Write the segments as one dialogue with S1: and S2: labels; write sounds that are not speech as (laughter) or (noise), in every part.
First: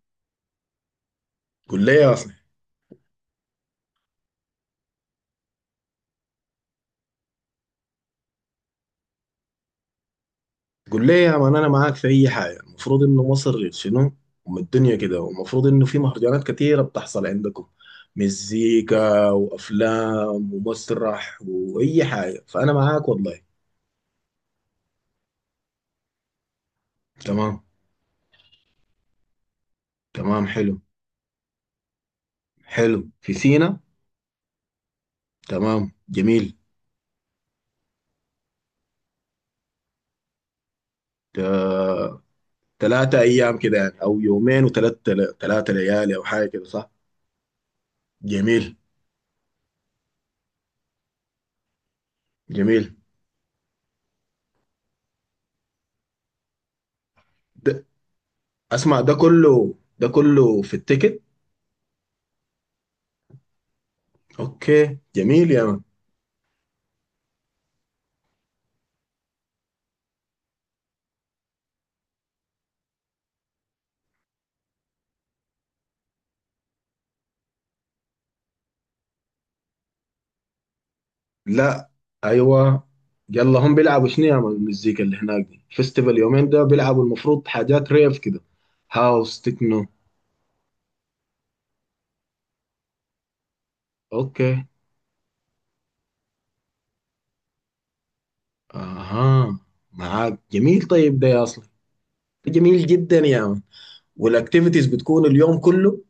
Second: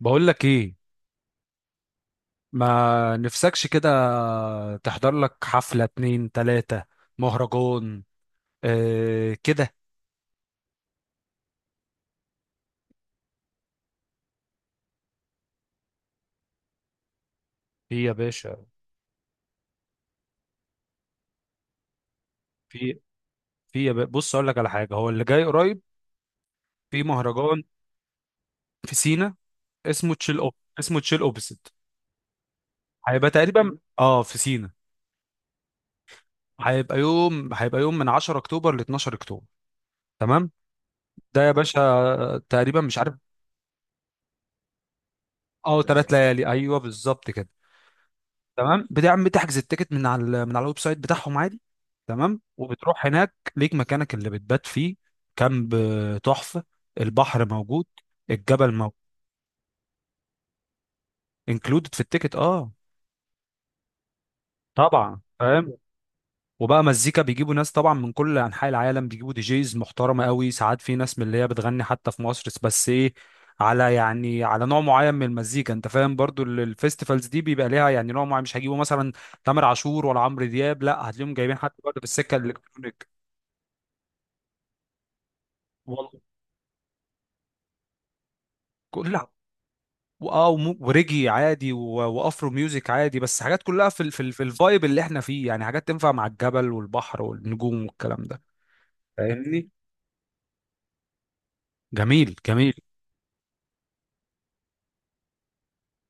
S1: بقول لك ايه؟
S2: قول لي يا اصلي،
S1: ما نفسكش كده، تحضر لك حفلة اتنين تلاتة، مهرجان. اه كده.
S2: قول لي يا مان، انا معاك في اي حاجه. المفروض انه مصر شنو؟ ام الدنيا كده، والمفروض انه في مهرجانات كتيره بتحصل عندكم.
S1: في يا باشا.
S2: مزيكا وافلام ومسرح واي حاجه، فانا
S1: في
S2: معاك والله.
S1: في يا باشا، بص اقول لك على حاجة. هو اللي جاي قريب في مهرجان
S2: تمام.
S1: في سينا،
S2: تمام، حلو.
S1: اسمه تشيل اوبسيت.
S2: حلو
S1: هيبقى
S2: في
S1: تقريبا
S2: سينا.
S1: في سينا.
S2: تمام، جميل.
S1: هيبقى يوم من 10 اكتوبر ل 12 اكتوبر. تمام، ده يا باشا تقريبا، مش عارف.
S2: 3 ايام كده يعني، او يومين وثلاث، ثلاثة
S1: اه، ثلاث
S2: ليالي او
S1: ليالي
S2: حاجه كده،
S1: ايوه
S2: صح؟
S1: بالظبط كده.
S2: جميل.
S1: تمام. بتعمل تحجز التيكت من على من على الويب سايت بتاعهم عادي. تمام،
S2: جميل
S1: وبتروح هناك ليك مكانك اللي بتبات فيه. كامب، تحفة. البحر موجود.
S2: ده.
S1: الجبل موجود.
S2: اسمع ده كله في التيكت.
S1: انكلودد في التيكت، اه.
S2: اوكي
S1: طبعا
S2: جميل يا
S1: فاهم.
S2: مان.
S1: وبقى مزيكا بيجيبوا ناس طبعا من كل انحاء العالم، بيجيبوا دي جيز محترمه قوي. ساعات في ناس من اللي هي بتغني حتى في مصر، بس ايه، على يعني على نوع معين من المزيكا. انت فاهم، برضو الفيستيفالز دي بيبقى ليها يعني نوع معين. مش هيجيبوا مثلا تامر عاشور ولا عمرو دياب، لا، هتلاقيهم جايبين حد
S2: لا.
S1: برضه في السكه
S2: ايوه.
S1: الالكترونيك.
S2: يلا هم بيلعبوا شنو يا مان؟ المزيكا اللي هناك دي فيستيفال
S1: وال-
S2: يومين، ده بيلعبوا المفروض حاجات ريف كده،
S1: كلها،
S2: هاوس، تكنو.
S1: اه، وريجي عادي وافرو ميوزك عادي. بس حاجات كلها في ال في, ال في
S2: اوكي.
S1: الفايب اللي احنا فيه، يعني حاجات تنفع مع الجبل والبحر والنجوم والكلام ده.
S2: اها.
S1: فاهمني؟
S2: معاك، جميل. طيب ده يا اصلا،
S1: جميل
S2: ده
S1: جميل.
S2: جميل جدا يا مان. والاكتيفيتيز بتكون اليوم كله،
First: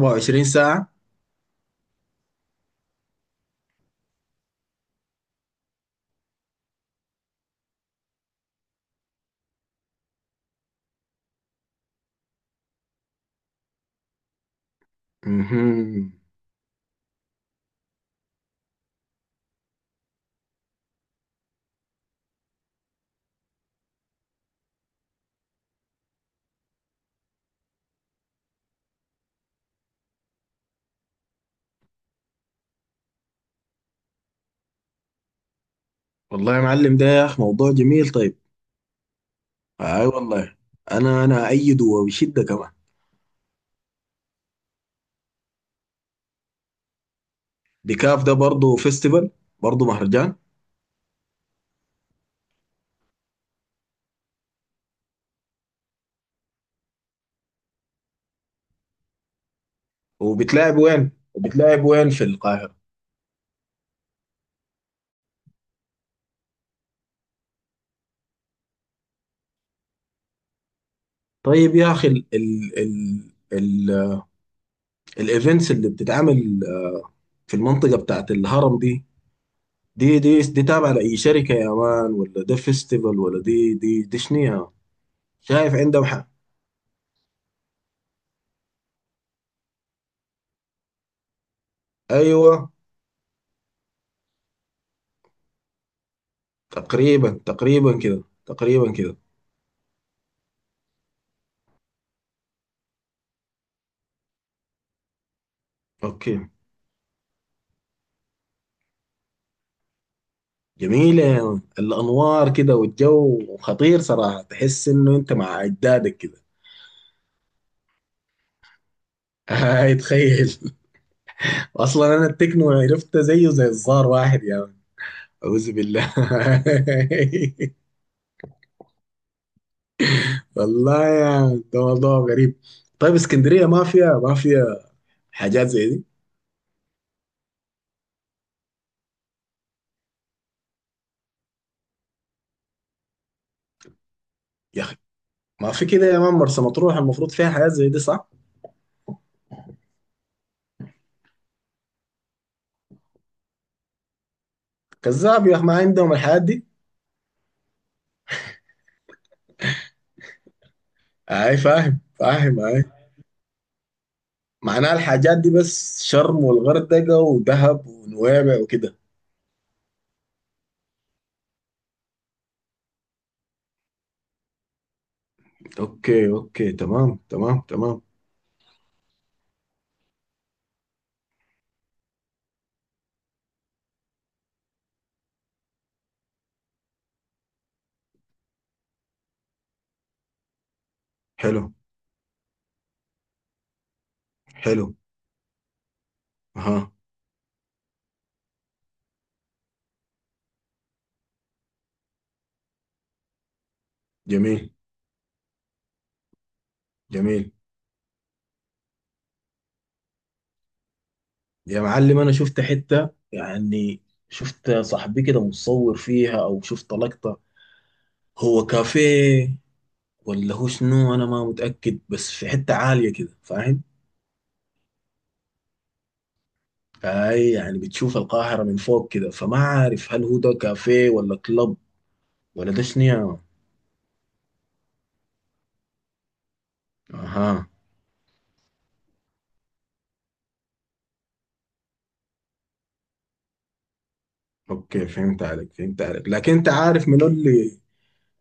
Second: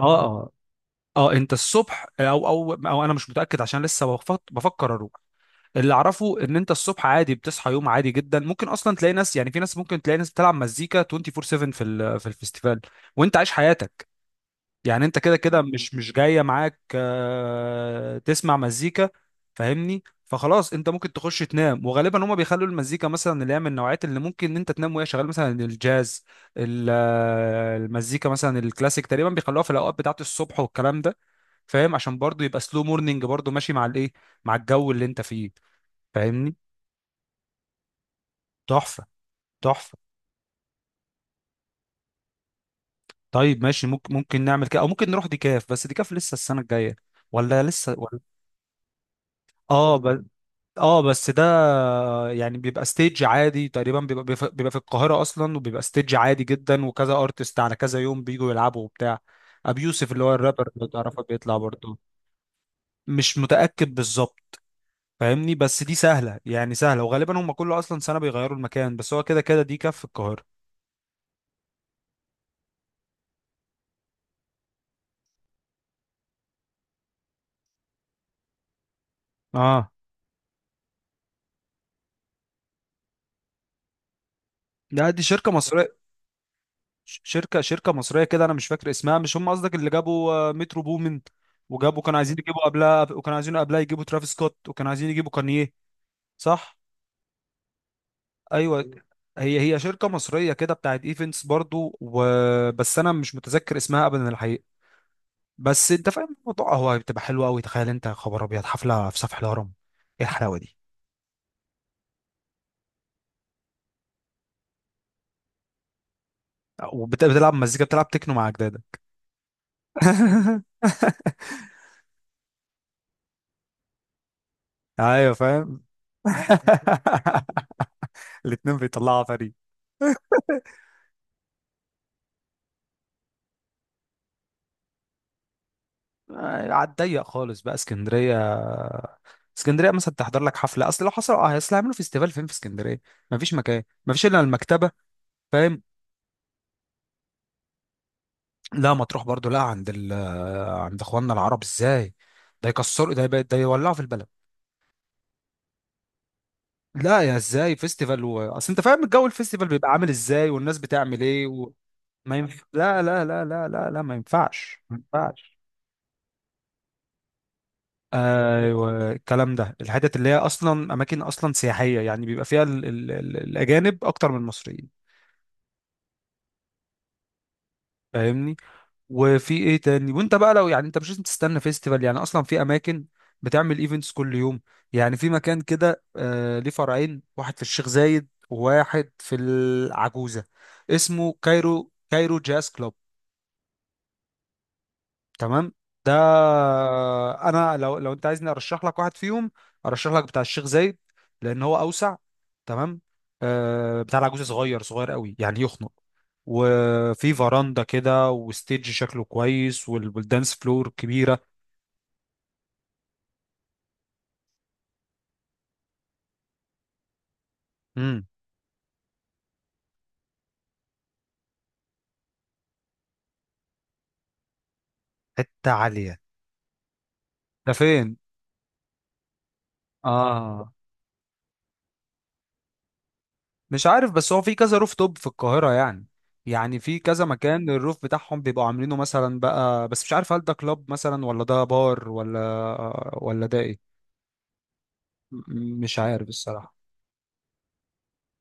S1: اه اه
S2: ساعة
S1: اه انت الصبح، او او او انا مش متاكد عشان لسه بفكر اروح. اللي اعرفه ان انت الصبح عادي بتصحى يوم عادي جدا. ممكن اصلا تلاقي ناس، يعني في ناس ممكن تلاقي ناس بتلعب مزيكا 24/7 في في الفيستيفال، وانت عايش حياتك. يعني انت كده كده مش
S2: مهم.
S1: جايه معاك، تسمع مزيكا. فاهمني؟ فخلاص انت ممكن تخش تنام، وغالبا هما بيخلوا المزيكا مثلا اللي هي من النوعات اللي ممكن ان انت تنام وهي شغاله، مثلا الجاز، المزيكا مثلا الكلاسيك تقريبا بيخلوها في الاوقات بتاعه الصبح والكلام ده. فاهم؟ عشان برضو يبقى سلو مورنينج، برضو ماشي مع الايه، مع الجو اللي انت فيه. فاهمني؟
S2: والله يا معلم، ده يا اخي موضوع جميل. طيب.
S1: تحفه تحفه.
S2: اي والله. انا ايده وبشدة كمان.
S1: طيب ماشي، ممكن نعمل كده، او ممكن نروح ديكاف، بس ديكاف لسه السنه الجايه ولا لسه ولا.
S2: بكاف ده برضه فيستيفال، برضه
S1: اه
S2: مهرجان.
S1: اه بس ده يعني بيبقى ستيج عادي. تقريبا بيبقى بيبقى في القاهرة أصلا، وبيبقى ستيج عادي جدا، وكذا أرتست على كذا يوم بيجوا يلعبوا وبتاع. أبي يوسف اللي هو الرابر
S2: وبتلعب
S1: اللي
S2: وين؟
S1: تعرفه بيطلع
S2: وبتلعب
S1: برضه.
S2: وين في القاهرة؟
S1: مش متأكد بالظبط. فاهمني؟ بس دي سهلة، يعني سهلة. وغالبا هم كل أصلا سنة بيغيروا المكان، بس هو كده كده دي كف القاهرة.
S2: طيب يا اخي، ال ال ال الايفنتس اللي بتتعمل في المنطقه بتاعت الهرم دي،
S1: اه،
S2: دي تابعه لاي شركه يا مان، ولا ده فيستيفال، ولا دي شنيها؟
S1: لا دي شركة
S2: شايف
S1: مصرية.
S2: عندهم حق.
S1: شركة مصرية كده. أنا مش فاكر اسمها. مش هم قصدك اللي جابوا، مترو بومن، وجابوا كانوا عايزين يجيبوا
S2: ايوه،
S1: قبلها، وكانوا عايزين قبلها يجيبوا ترافيس سكوت، وكانوا عايزين يجيبوا كانيه، صح؟
S2: تقريبا تقريبا كده،
S1: ايوه.
S2: تقريبا كده.
S1: هي هي شركه مصريه كده بتاعت ايفنتس برضو، وبس انا مش متذكر اسمها ابدا الحقيقه. بس انت فاهم
S2: اوكي.
S1: الموضوع، هو بتبقى حلوه قوي. تخيل انت يا خبر ابيض، حفله في سفح الهرم. ايه الحلاوه دي؟
S2: جميلة يا مان. الأنوار كده والجو خطير صراحة، تحس إنه أنت مع أجدادك كده.
S1: وبتلعب مزيكا، بتلعب تكنو مع اجدادك.
S2: هاي تخيل.
S1: (laughs)
S2: (laughs) أصلا أنا التكنو عرفته زيه زي الزار، واحد يا مان.
S1: ايوه
S2: أعوذ
S1: فاهم.
S2: بالله.
S1: (laughs)
S2: (laughs)
S1: الاتنين بيطلعوا فريق. (laughs)
S2: والله يا، ده موضوع غريب. طيب اسكندريه ما فيها، ما فيها حاجات زي دي؟
S1: على الضيق خالص بقى اسكندريه. اسكندريه مثلا تحضر لك حفله، اصل لو حصل، اصل هيعملوا فيستيفال فين في اسكندريه؟ مفيش مكان، مفيش الا
S2: يا
S1: المكتبه.
S2: اخي ما
S1: فاهم؟
S2: في كده يا مان، مرسى مطروح المفروض فيها حاجات زي دي، صح؟
S1: لا مطروح برضو لا، عند اخواننا العرب، ازاي؟ ده يكسروا ده، ده يولعوا في البلد.
S2: كذاب يا اخي، ما عندهم الحاجات دي.
S1: لا، يا ازاي فيستيفال و... اصل انت فاهم الجو الفيستيفال بيبقى عامل ازاي، والناس بتعمل ايه
S2: اي،
S1: و...
S2: فاهم
S1: ما
S2: فاهم
S1: ينف...
S2: اي.
S1: لا لا لا لا لا لا، ما ينفعش
S2: معناها
S1: ما
S2: الحاجات دي
S1: ينفعش.
S2: بس شرم والغردقه ودهب ونويبع وكده.
S1: ايوه الكلام ده، الحتت اللي هي اصلا اماكن اصلا سياحيه، يعني بيبقى فيها الاجانب اكتر من المصريين.
S2: اوكي اوكي. تمام تمام تمام.
S1: فاهمني؟ وفي ايه تاني؟ وانت بقى لو يعني انت مش لازم تستنى فيستيفال، يعني اصلا في اماكن بتعمل ايفنتس كل يوم. يعني في مكان كده، ليه فرعين، واحد في الشيخ زايد وواحد في العجوزة، اسمه
S2: حلو.
S1: كايرو جاز كلوب.
S2: حلو.
S1: تمام، ده.
S2: اها.
S1: انا لو انت عايزني ارشح لك واحد فيهم، ارشح لك بتاع الشيخ زايد، لان هو اوسع. تمام. بتاع العجوزة
S2: جميل.
S1: صغير صغير قوي، يعني يخنق. وفي
S2: جميل.
S1: فراندا كده، وستيج شكله كويس، والدانس فلور كبيرة.
S2: يا معلم، انا شفت حته يعني، شفت صاحبي كده متصور فيها، او شفت لقطه.
S1: امم.
S2: هو كافيه ولا هو شنو؟ انا ما متاكد، بس في حته عاليه كده فاهم.
S1: حتة عالية.
S2: فهي
S1: ده
S2: يعني
S1: فين؟
S2: بتشوف القاهره من فوق كده، فما عارف هل هو ده
S1: اه،
S2: كافيه ولا كلب، ولا ده شنو يا- مان.
S1: مش عارف، بس هو في كذا روف توب في القاهرة. يعني يعني في كذا
S2: اها.
S1: مكان الروف بتاعهم بيبقوا عاملينه مثلا بقى، بس مش عارف هل ده كلاب مثلا، ولا ده بار، ولا ده ايه.
S2: اوكي فهمت عليك
S1: مش
S2: فهمت
S1: عارف
S2: عليك، لكن انت
S1: الصراحة.
S2: عارف من اللي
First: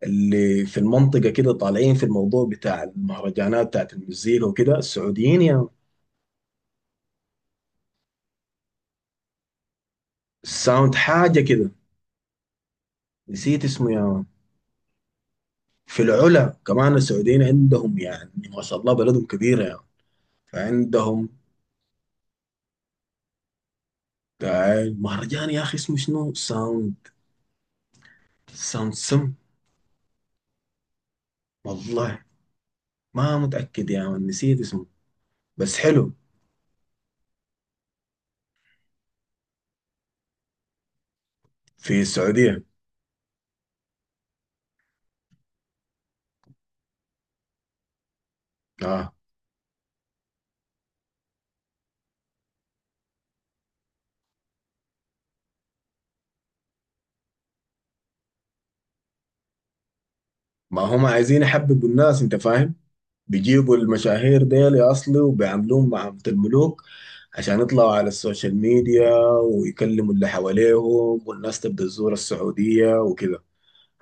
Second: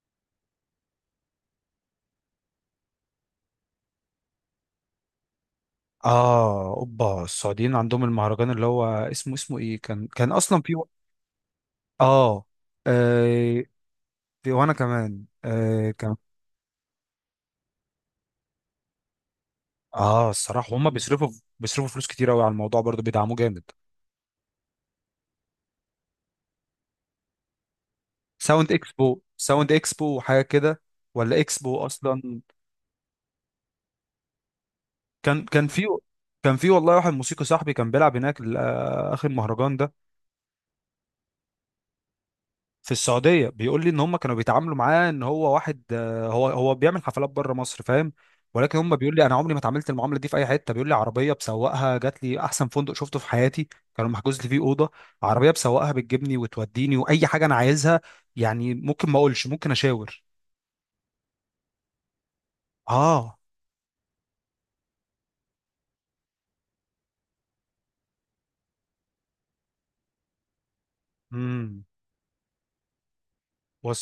S2: اللي في المنطقه كده طالعين في الموضوع بتاع المهرجانات بتاعت المزيكا وكده، السعوديين يا مان.
S1: اه، اوبا السعوديين عندهم المهرجان اللي هو اسمه ايه؟ كان اصلا في
S2: الساوند حاجه كده.
S1: اه، آه،
S2: نسيت اسمه يا مان.
S1: وانا كمان
S2: في
S1: كان.
S2: العلا كمان السعوديين عندهم، يعني ما شاء الله بلدهم كبيره يا،
S1: اه، الصراحة هم
S2: فعندهم.
S1: بيصرفوا، فلوس كتير قوي على الموضوع، برضو بيدعموه جامد.
S2: المهرجان يا اخي اسمه شنو؟ ساوند،
S1: ساوند
S2: ساوند
S1: اكسبو،
S2: سم،
S1: وحاجة كده، ولا اكسبو
S2: والله
S1: اصلا.
S2: ما متاكد يا من، نسيت اسمه.
S1: كان كان
S2: بس
S1: في
S2: حلو.
S1: كان في والله واحد موسيقي صاحبي كان بيلعب هناك اخر مهرجان ده،
S2: في السعوديه.
S1: في السعودية. بيقول لي ان هم كانوا بيتعاملوا معاه ان هو واحد، هو هو بيعمل حفلات بره مصر، فاهم. ولكن هم
S2: اه.
S1: بيقول لي انا عمري ما اتعاملت المعاملة دي في اي حتة. بيقول لي عربية بسوقها جات لي، احسن فندق شفته في حياتي كانوا محجوز لي فيه أوضة. عربية بسوقها بتجيبني وتوديني واي حاجة انا عايزها، يعني ممكن ما اقولش، ممكن اشاور.
S2: ما هم عايزين يحببوا الناس، انت فاهم.
S1: اه.
S2: بيجيبوا المشاهير ديل يا اصلي وبيعاملوهم معاملة الملوك، عشان يطلعوا على السوشيال ميديا ويكلموا اللي حواليهم، والناس
S1: امم.
S2: تبدا تزور السعوديه وكده.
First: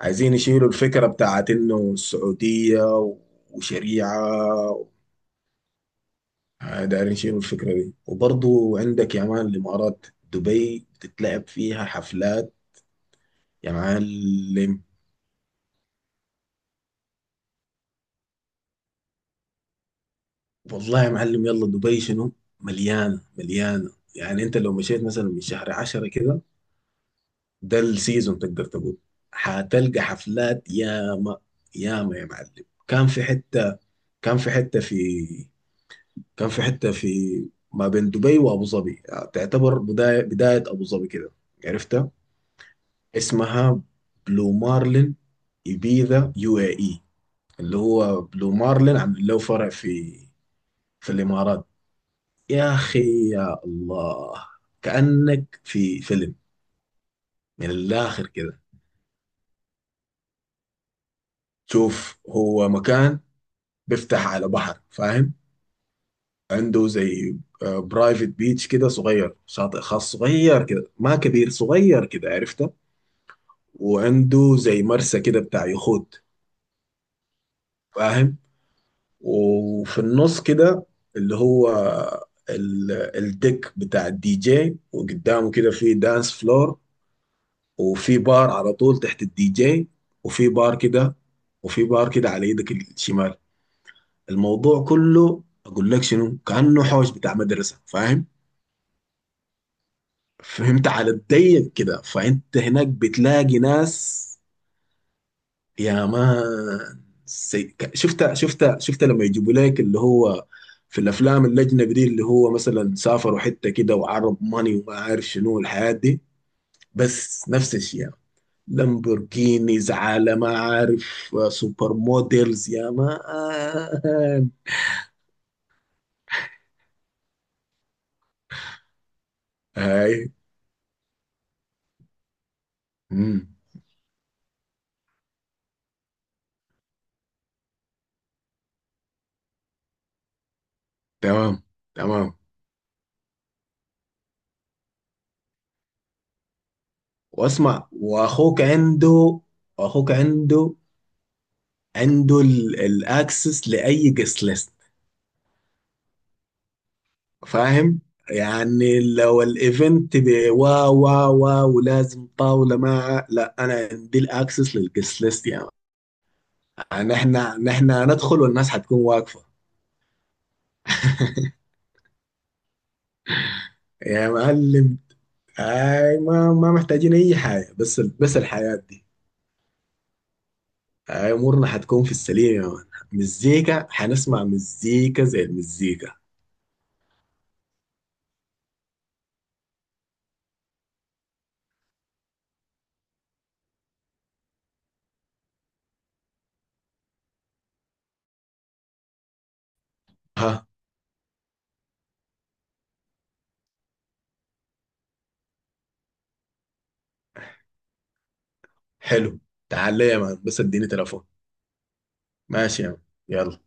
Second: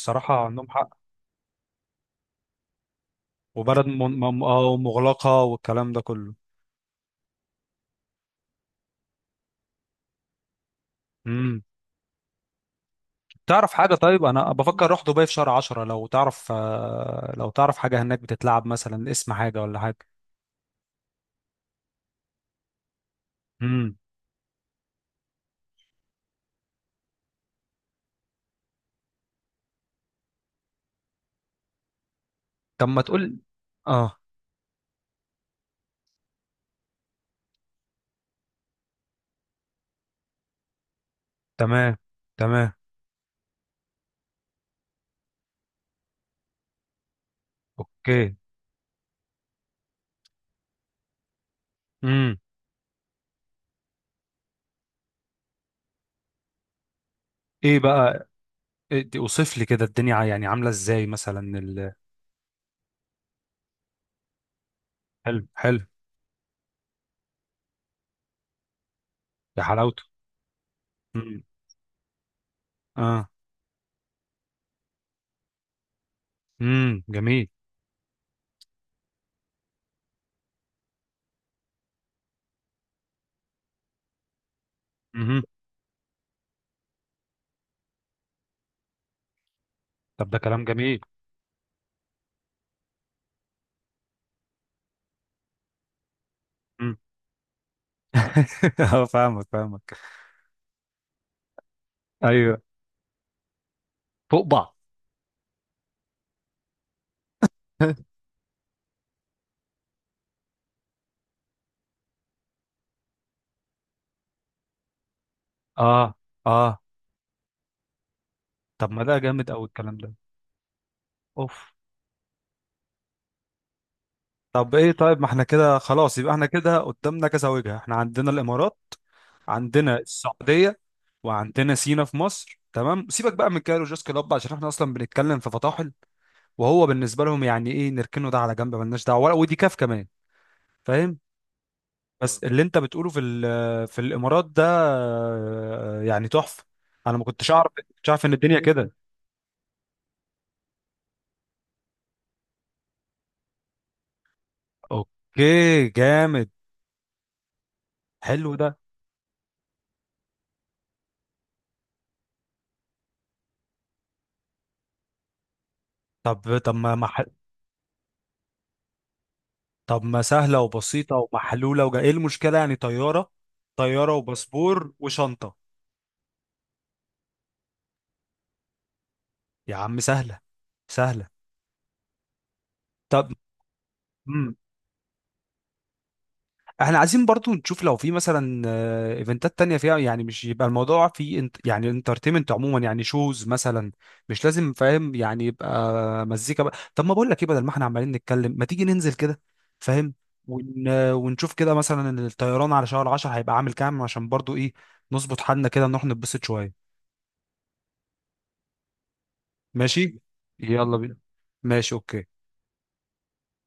S2: عايزين
S1: عندهم
S2: يشيلوا
S1: حق.
S2: الفكره بتاعت انه السعوديه
S1: وبلد
S2: وشريعه.
S1: مغلقة والكلام ده كله.
S2: دايرين يشيلوا الفكرة دي، وبرضو عندك يا مان الإمارات، دبي بتتلعب
S1: امم.
S2: فيها حفلات.
S1: تعرف
S2: يا
S1: حاجة؟ طيب أنا
S2: معلم،
S1: بفكر أروح دبي في شهر 10، لو تعرف حاجة هناك بتتلعب مثلا، اسم حاجة ولا حاجة.
S2: والله يا معلم، يلا دبي شنو؟ مليانة مليانة.
S1: امم.
S2: يعني أنت لو مشيت مثلا من شهر 10 كده، ده السيزون تقدر تقول. هتلقى حفلات ياما، ياما يا معلم.
S1: طب ما
S2: كان في
S1: تقول.
S2: حتة
S1: اه،
S2: كان في حتة في كان في حتة في ما بين دبي وأبو ظبي، يعني تعتبر بداية، بداية أبو ظبي كده.
S1: تمام
S2: عرفتها؟
S1: تمام.
S2: اسمها بلو مارلين إبيزا يو اي اي، اللي هو
S1: اوكي.
S2: بلو مارلين عامل له فرع في، في الإمارات.
S1: امم.
S2: يا أخي يا الله، كأنك في فيلم من
S1: ايه
S2: الآخر
S1: بقى؟
S2: كده.
S1: اوصف لي كده الدنيا، يعني عاملة ازاي مثلا
S2: شوف، هو مكان بيفتح على بحر فاهم.
S1: حلو حلو.
S2: عنده زي برايفت بيتش كده صغير،
S1: يا
S2: شاطئ
S1: حلاوته.
S2: خاص صغير كده، ما
S1: امم.
S2: كبير صغير كده، عرفته.
S1: اه.
S2: وعنده زي مرسى كده بتاع يخوت
S1: امم، جميل.
S2: فاهم. وفي النص كده اللي هو ال- الديك بتاع الدي جي،
S1: امم.
S2: وقدامه كده في دانس فلور، وفي بار على طول تحت الدي جي،
S1: طب ده
S2: وفي
S1: كلام
S2: بار
S1: جميل.
S2: كده، وفي بار كده على ايدك الشمال. الموضوع كله اقول لك شنو، كأنه
S1: امم.
S2: حوش بتاع مدرسة فاهم.
S1: (laughs) اه، فاهمك فاهمك.
S2: فهمت على الضيق كده، فانت
S1: ايوه،
S2: هناك بتلاقي ناس
S1: فوق بعض.
S2: يا مان. سي... ك-
S1: (laughs)
S2: شفتها شفتها شفتها، لما يجيبوا لك اللي هو في الافلام الاجنبي دي، اللي هو مثلا سافروا حته كده وعرب ماني وما عارف شنو الحياه
S1: اه
S2: دي،
S1: اه
S2: بس نفس الشيء يعني.
S1: طب ما ده جامد قوي
S2: لامبورجينيز
S1: الكلام ده.
S2: على ما عارف،
S1: اوف.
S2: سوبر موديلز يا مان.
S1: طب ايه، طيب ما احنا كده خلاص، يبقى احنا كده قدامنا كذا وجهة. احنا عندنا الامارات، عندنا
S2: هاي.
S1: السعودية، وعندنا سينا في مصر. تمام. سيبك
S2: مم.
S1: بقى من كايرو جوز كلوب عشان احنا اصلا بنتكلم في فطاحل، وهو بالنسبة لهم يعني ايه، نركنه ده على جنب ملناش دعوة، ودي كاف كمان. فاهم.
S2: تمام تمام.
S1: بس اللي انت بتقوله في في الامارات ده، يعني تحفة. انا ما كنتش اعرف،
S2: واسمع،
S1: ان الدنيا
S2: واخوك
S1: كده.
S2: عنده، اخوك عنده، عنده الاكسس لاي قصه
S1: اوكي جامد.
S2: فاهم.
S1: حلو ده.
S2: يعني لو الايفنت ب- وا وا وا ولازم طاوله مع، لا انا عندي الاكسس للجست ليست يعني.
S1: طب طب ما ما
S2: يعني احنا نحن هندخل والناس حتكون واقفه.
S1: طب ما سهلة وبسيطة ومحلولة، وجا ايه المشكلة يعني؟ طيارة، طيارة
S2: يا
S1: وباسبور
S2: معلم،
S1: وشنطة.
S2: اي ما محتاجين اي حاجه، بس الحياه دي.
S1: يا عم سهلة، سهلة.
S2: اي امورنا حتكون في السليم يا مان.
S1: طب.
S2: مزيكا، حنسمع
S1: مم.
S2: مزيكا زي المزيكا.
S1: احنا عايزين برضو نشوف لو في مثلا، ايفنتات تانية فيها. يعني مش يبقى الموضوع في، انت يعني انترتينمنت عموما، يعني شوز مثلا، مش لازم. فاهم يعني، يبقى مزيكا بقى. طب ما بقول لك ايه، بدل ما احنا عمالين نتكلم، ما تيجي ننزل كده. فاهم.
S2: ها.
S1: ونشوف كده مثلا الطيران على شهر 10 هيبقى عامل كام، عشان برضو ايه، نظبط حالنا كده، نروح نتبسط شوية.
S2: حلو. تعال لي
S1: ماشي.
S2: يا مان، بس اديني
S1: يلا بينا.
S2: تليفون.
S1: ماشي اوكي.
S2: ماشي يا مان، يلا.